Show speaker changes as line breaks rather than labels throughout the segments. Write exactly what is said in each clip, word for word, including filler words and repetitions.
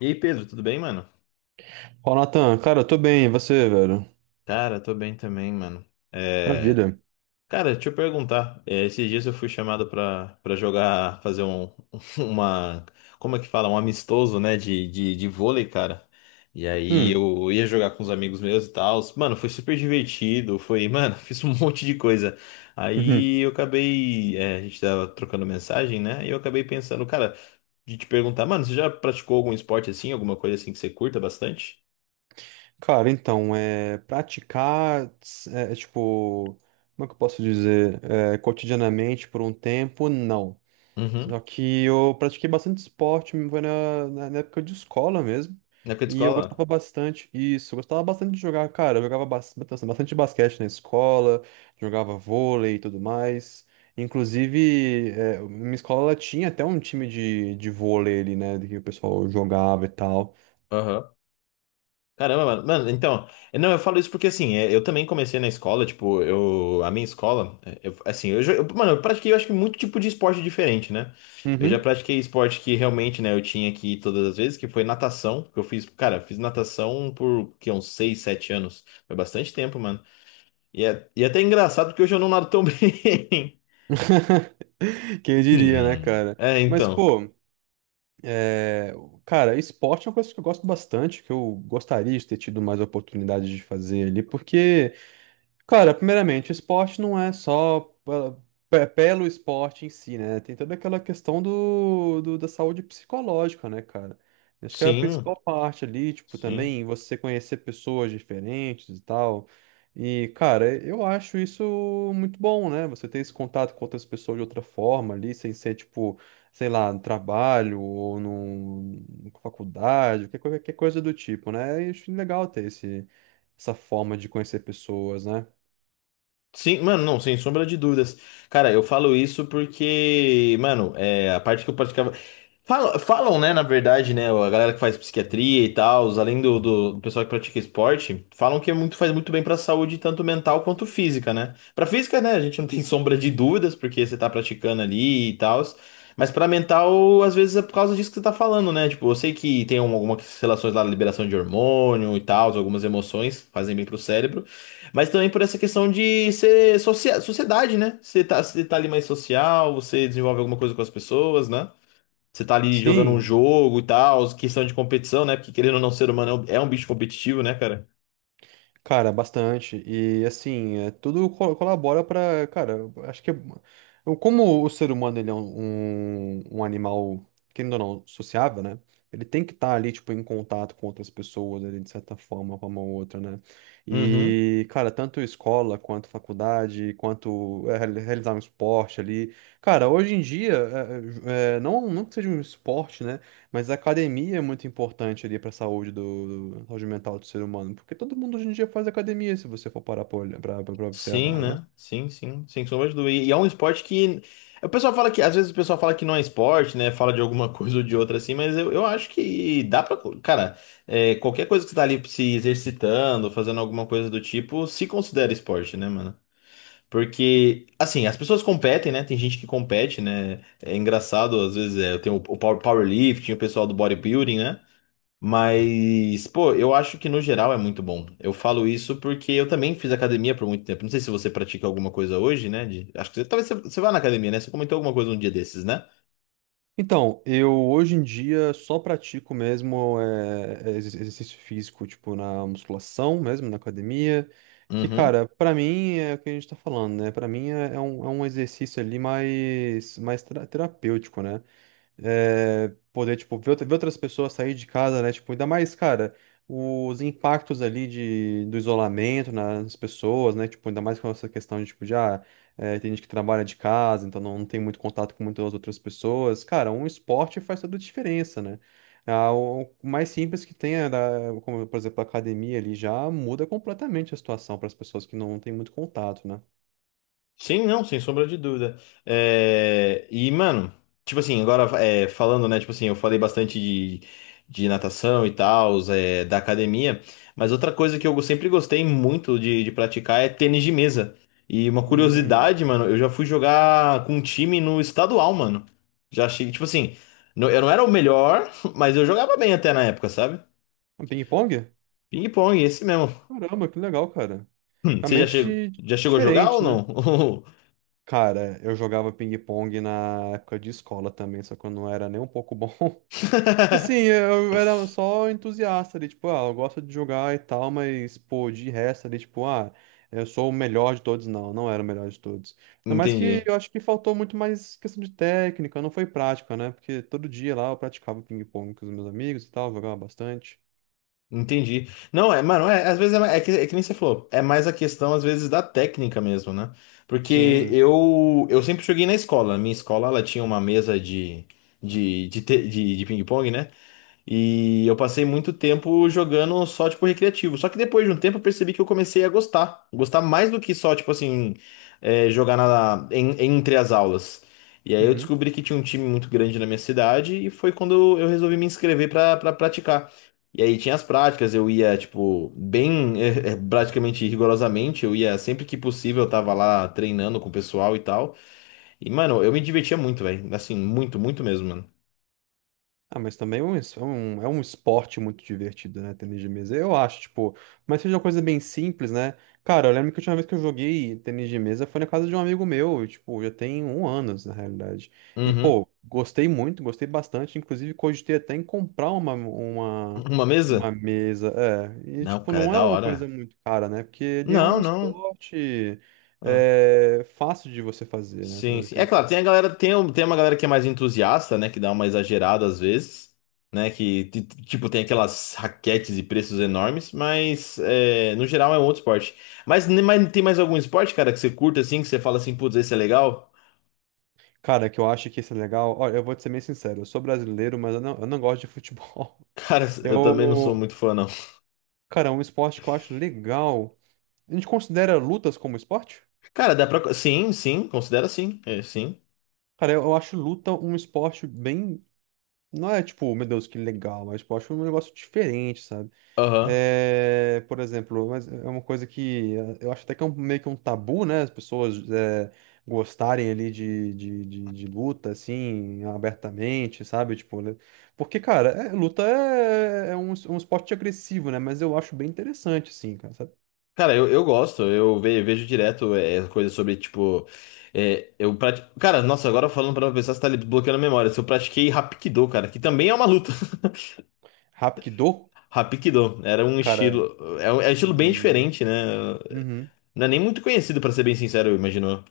E aí, Pedro, tudo bem, mano?
Fala, Natan. Cara, eu tô bem. E você, velho?
Cara, tô bem também, mano. É...
Maravilha.
Cara, deixa eu perguntar. é, esses dias eu fui chamado pra, pra jogar, fazer um, uma, como é que fala? Um amistoso, né, de, de, de vôlei, cara. E aí
Hum.
eu ia jogar com os amigos meus e tal. Mano, foi super divertido, foi, mano, fiz um monte de coisa.
Uhum.
Aí eu acabei, é, a gente tava trocando mensagem, né? E eu acabei pensando, cara, de te perguntar, mano, você já praticou algum esporte assim, alguma coisa assim que você curta bastante?
Cara, então, é, praticar, é, é, tipo, como é que eu posso dizer? É, cotidianamente por um tempo, não. Só
Uhum.
que eu pratiquei bastante esporte, foi na, na na época de escola mesmo.
Na época de
E eu gostava
escola?
bastante, isso, eu gostava bastante de jogar, cara. Eu jogava bas- bastante, bastante basquete na escola, jogava vôlei e tudo mais. Inclusive, é, minha escola ela tinha até um time de, de vôlei ali, né? Que o pessoal jogava e tal.
Aham. Caramba, mano. Mano, então, não, eu falo isso porque assim, é, eu também comecei na escola, tipo, eu, a minha escola, é, eu- assim, eu, já- eu- mano, eu pratiquei, eu acho que muito tipo de esporte diferente, né? Eu já
Uhum.
pratiquei esporte que realmente, né, eu tinha que ir todas as vezes, que foi natação, que eu fiz, cara, fiz natação por, que, uns seis sete anos. Foi bastante tempo, mano. E é, e é até engraçado porque hoje eu não nado tão bem.
Quem diria, né,
Hum.
cara?
É,
Mas,
então.
pô. É, Cara, esporte é uma coisa que eu gosto bastante, que eu gostaria de ter tido mais oportunidade de fazer ali, porque. Cara, primeiramente, o esporte não é só pe- pe- pelo esporte em si, né? Tem toda aquela questão do, do- da saúde psicológica, né, cara? Acho que é a
Sim,
principal parte ali, tipo,
sim.
também você conhecer pessoas diferentes e tal. E, cara, eu acho isso muito bom, né? Você ter esse contato com outras pessoas de outra forma ali, sem ser, tipo, sei lá, no trabalho ou num, numa faculdade, qualquer coisa qualquer coisa do tipo, né? E acho legal ter esse, essa forma de conhecer pessoas, né?
Sim, mano, não, sem sombra de dúvidas. Cara, eu falo isso porque, mano, é, a parte que eu praticava. Falam, falam, né, na verdade, né, a galera que faz psiquiatria e tal, além do, do, do pessoal que pratica esporte, falam que é muito, faz muito bem pra saúde, tanto mental quanto física, né? Pra física, né, a gente não tem sombra de dúvidas, porque você tá praticando ali e tal, mas pra mental, às vezes é por causa disso que você tá falando, né? Tipo, eu sei que tem um- algumas relações lá, liberação de hormônio e tal, algumas emoções fazem bem pro cérebro. Mas também por essa questão de ser socia- sociedade, né? Você tá, você tá ali mais social, você desenvolve alguma coisa com as pessoas, né? Você tá ali jogando um
Sim,
jogo e tal, questão de competição, né? Porque querendo ou não, o ser humano é um é um bicho competitivo, né, cara?
cara, bastante. E assim, é, tudo co- colabora pra. Cara, eu acho que é, eu- como o ser humano ele é um, um, um animal, querendo ou não, sociável, né? Ele tem que estar ali, tipo, em contato com outras pessoas, ali, de certa forma, com uma ou outra, né?
Uhum.
E, cara, tanto escola quanto faculdade, quanto é, reali- realizar um esporte ali. Cara, hoje em dia, é, é, não, não que seja um esporte, né? Mas a academia é muito importante ali para a saúde do, do- saúde mental do ser humano, porque todo mundo hoje em dia faz academia, se você for parar para
Sim,
observar, né?
né? Sim, sim, sem sombra de dúvida. E e é um esporte que. O pessoal fala que. Às vezes o pessoal fala que não é esporte, né? Fala de alguma coisa ou de outra assim, mas eu, eu acho que dá pra. Cara, é, qualquer coisa que você tá ali se exercitando, fazendo alguma coisa do tipo, se considera esporte, né, mano? Porque, assim, as pessoas competem, né? Tem gente que compete, né? É engraçado, às vezes, é, tem o, o power- powerlifting, o pessoal do bodybuilding, né? Mas, pô, eu acho que no geral é muito bom. Eu falo isso porque eu também fiz academia por muito tempo. Não sei se você pratica alguma coisa hoje, né? de- acho que você, talvez você, você vá na academia, né? Você comentou alguma coisa um dia desses, né?
Então, eu hoje em dia só pratico mesmo é, ex- exercício físico, tipo na musculação mesmo, na academia, que,
Uhum.
cara, para mim é o que a gente tá falando, né? Para mim é, é um, é um exercício ali mais, mais tera- terapêutico, né? É, poder, tipo, ver, outra- ver outras pessoas sair de casa, né? Tipo, ainda mais, cara, os impactos ali de, do isolamento nas pessoas, né? Tipo, ainda mais com essa questão de, tipo, já tem gente que trabalha de casa, então não tem muito contato com muitas outras pessoas. Cara, um esporte faz toda a diferença, né? Ah, o o mais simples que tem, é da- como, por exemplo, a academia ali, já muda completamente a situação para as pessoas que não têm muito contato, né?
Sim, não, sem sombra de dúvida. É, e, mano, tipo assim, agora é, falando, né? Tipo assim, eu falei bastante de, de natação e tal, é, da academia, mas outra coisa que eu sempre gostei muito de, de praticar é tênis de mesa. E uma
Hum,
curiosidade, mano, eu já fui jogar com um time no estadual, mano. Já cheguei, tipo assim, não- eu não era o melhor, mas eu jogava bem até na época, sabe?
um ping-pong?
Ping-pong, esse mesmo.
Caramba, que legal, cara.
Você já chegou,
Realmente di-
já chegou a jogar ou
diferente, né?
não?
Cara, eu jogava ping-pong na época de escola também, só que eu não era nem um pouco bom. Tipo assim, eu era só entusiasta ali, tipo, ah, eu gosto de jogar e tal, mas, pô, de resto ali, tipo, ah, eu sou o melhor de todos. Não, não era o melhor de todos. Ainda mais que
Entendi.
eu acho que faltou muito mais questão de técnica, não foi prática, né? Porque todo dia lá eu praticava ping-pong com os meus amigos e tal, jogava bastante.
Entendi. Não, é, mano, é, às vezes é, é que, é que nem você falou, é mais a questão, às vezes, da técnica mesmo, né? Porque
Sim.
eu, eu sempre joguei na escola. Minha escola, ela tinha uma mesa de, de, de, te- de, de ping-pong, né? E eu passei muito tempo jogando só, tipo, recreativo. Só que depois de um tempo eu percebi que eu comecei a gostar. Gostar mais do que só, tipo assim, é, jogar na, em- entre as aulas. E aí eu
Uhum.
descobri que tinha um time muito grande na minha cidade e foi quando eu resolvi me inscrever pra pra praticar. E aí tinha as práticas, eu ia, tipo, bem, eh, eh, praticamente rigorosamente, eu ia sempre que possível, eu tava lá treinando com o pessoal e tal. E, mano, eu me divertia muito, velho. Assim, muito, muito mesmo, mano.
Ah, mas também é um, es- é um, é um esporte muito divertido, né? Tênis de mesa, eu acho, tipo. Mas seja uma coisa bem simples, né? Cara, eu lembro que a última vez que eu joguei tênis de mesa foi na casa de um amigo meu, e, tipo, já tem um ano, na realidade. E,
Uhum.
pô, gostei muito, gostei bastante. Inclusive, cogitei até em comprar uma, uma,
Uma
uma
mesa?
mesa. É, e,
Não,
tipo,
cara, é
não é
da
uma coisa
hora.
muito cara, né? Porque ele é
Não,
um
não.
esporte
É.
é, fácil de você fazer, né?
Sim, sim. É claro, tem
Teoricamente.
a galera, tem, um- tem uma galera que é mais entusiasta, né? Que dá uma exagerada às vezes, né? Que, ti- ti- tipo, tem aquelas raquetes e preços enormes, mas é, no geral é um outro esporte. Mas, ne- mas tem mais algum esporte, cara, que você curta assim, que você fala assim, putz, esse é legal?
Cara, que eu acho que isso é legal. Olha, eu vou te ser bem sincero, eu sou brasileiro, mas eu não, eu não gosto de futebol.
Cara, eu também não sou
Eu.
muito fã, não.
Cara, é um esporte que eu acho legal. A gente considera lutas como esporte?
Cara, dá pra. Sim, sim, considera sim. É, sim.
Cara, eu, eu acho luta um esporte bem. Não é tipo, meu Deus, que legal, mas tipo, eu acho um negócio diferente, sabe?
Aham.
É, por exemplo, mas é uma coisa que eh, eu acho até que é um- meio que um tabu, né? As pessoas eh, gostarem ali de, de, de, de luta, assim, abertamente, sabe? Tipo, né? Porque, cara, é- luta é, é um, es- um esporte agressivo, né? Mas eu acho bem interessante, assim, cara, sabe?
Cara, eu, eu gosto, eu ve- vejo direto é, coisas sobre, tipo. é, eu prati... Cara, nossa, agora falando pra uma pessoa, você tá ali bloqueando a memória. Se eu pratiquei Hapkido, cara, que também é uma luta.
Hapkido,
Hapkido era um
cara.
estilo. É um, é um estilo bem
Hum,
diferente, né?
uhum.
Não é nem muito conhecido, pra ser bem sincero, eu imagino.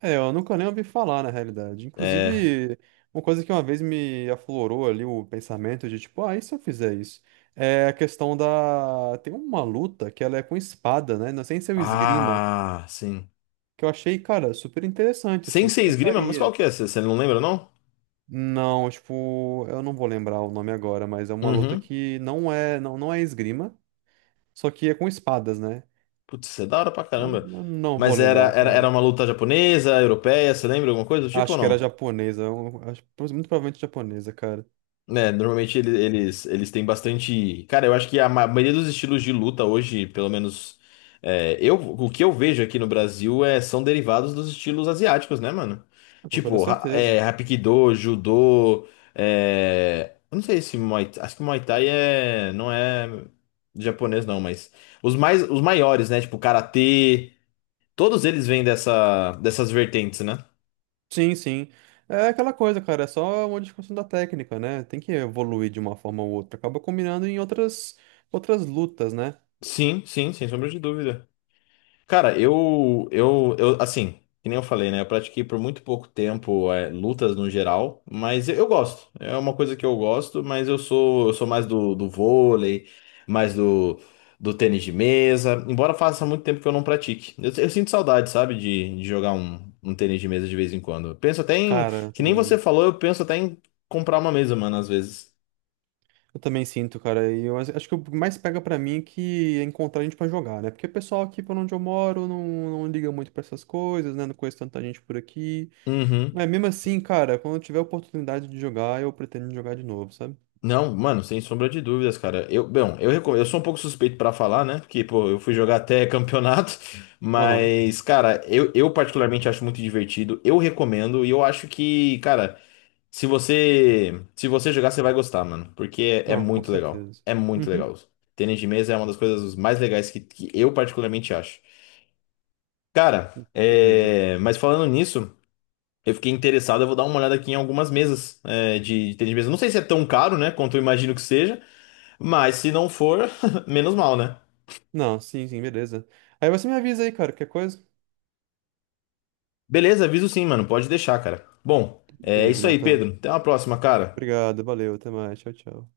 É, eu nunca nem ouvi falar, na realidade.
É.
Inclusive, uma coisa que uma vez me aflorou ali o pensamento de, tipo, ah, e se eu fizer isso? É a questão da... Tem uma luta que ela é com espada, né? Não sei se é o esgrima,
Ah, sim.
que eu achei, cara, super interessante, assim,
Sensei
super
Esgrima? Mas qual
faria.
que é? Você você não lembra, não?
Não, tipo, eu não vou lembrar o nome agora, mas é uma luta
Uhum.
que não é, não, não é esgrima, só que é com espadas, né?
Putz, isso é da hora pra
Então,
caramba.
eu não vou
Mas era,
lembrar,
era,
cara.
era uma luta japonesa, europeia, você lembra alguma coisa do tipo
Acho
ou
que era
não?
japonesa, eu acho- muito provavelmente japonesa, cara.
Né, normalmente ele- eles, eles têm bastante. Cara, eu acho que a ma- maioria dos estilos de luta hoje, pelo menos é, eu, o que eu vejo aqui no Brasil é, são derivados dos estilos asiáticos, né, mano?
Com toda
Tipo, ra-
certeza.
é, Hapkido, Judô. É, eu não sei se Muay, acho que Muay Thai é, não é japonês, não, mas os mais, os maiores, né? Tipo, Karatê, todos eles vêm dessa, dessas vertentes, né?
Sim, sim. É aquela coisa, cara, é só uma discussão da técnica, né? Tem que evoluir de uma forma ou outra. Acaba combinando em outras outras lutas, né?
Sim, sim, sem sombra de dúvida. Cara, eu, eu, eu, assim, que nem eu falei, né? Eu pratiquei por muito pouco tempo, é, lutas no geral, mas eu, eu gosto. É uma coisa que eu gosto, mas eu sou, eu sou mais do, do, vôlei, mais do, do tênis de mesa, embora faça muito tempo que eu não pratique. Eu, eu sinto saudade, sabe, de, de, jogar um, um tênis de mesa de vez em quando. Eu penso até em,
Cara,
que nem você
também.
falou, eu penso até em comprar uma mesa, mano, às vezes.
Eu também sinto, cara. E eu acho acho que o que mais pega pra mim é que é encontrar gente pra jogar, né? Porque o pessoal aqui por onde eu moro não, não liga muito pra essas coisas, né? Não conheço tanta gente por aqui.
Uhum.
Mas mesmo assim, cara, quando eu tiver a oportunidade de jogar, eu pretendo jogar de novo, sabe?
Não, mano, sem sombra de dúvidas, cara. Eu, bom, eu, recom- eu sou um pouco suspeito pra falar, né? Porque, pô, eu fui jogar até campeonato,
Aham.
mas, cara, eu, eu particularmente acho muito divertido. Eu recomendo e eu acho que, cara, se você se você jogar, você vai gostar, mano, porque é, é
Não, com
muito legal.
certeza.
É muito
Uhum.
legal. Tênis de mesa é uma das coisas mais legais que, que eu particularmente acho. Cara,
Com certeza.
é, mas falando nisso, eu fiquei interessado, eu vou dar uma olhada aqui em algumas mesas é, de, de tênis de mesa. Não sei se é tão caro, né, quanto eu imagino que seja. Mas se não for, menos mal, né?
Não, sim, sim, beleza. Aí você me avisa aí, cara, qualquer coisa?
Beleza, aviso sim, mano. Pode deixar, cara. Bom, é
Beleza,
isso aí,
Natan.
Pedro. Até uma próxima, cara.
Obrigado, valeu, até mais, tchau, tchau.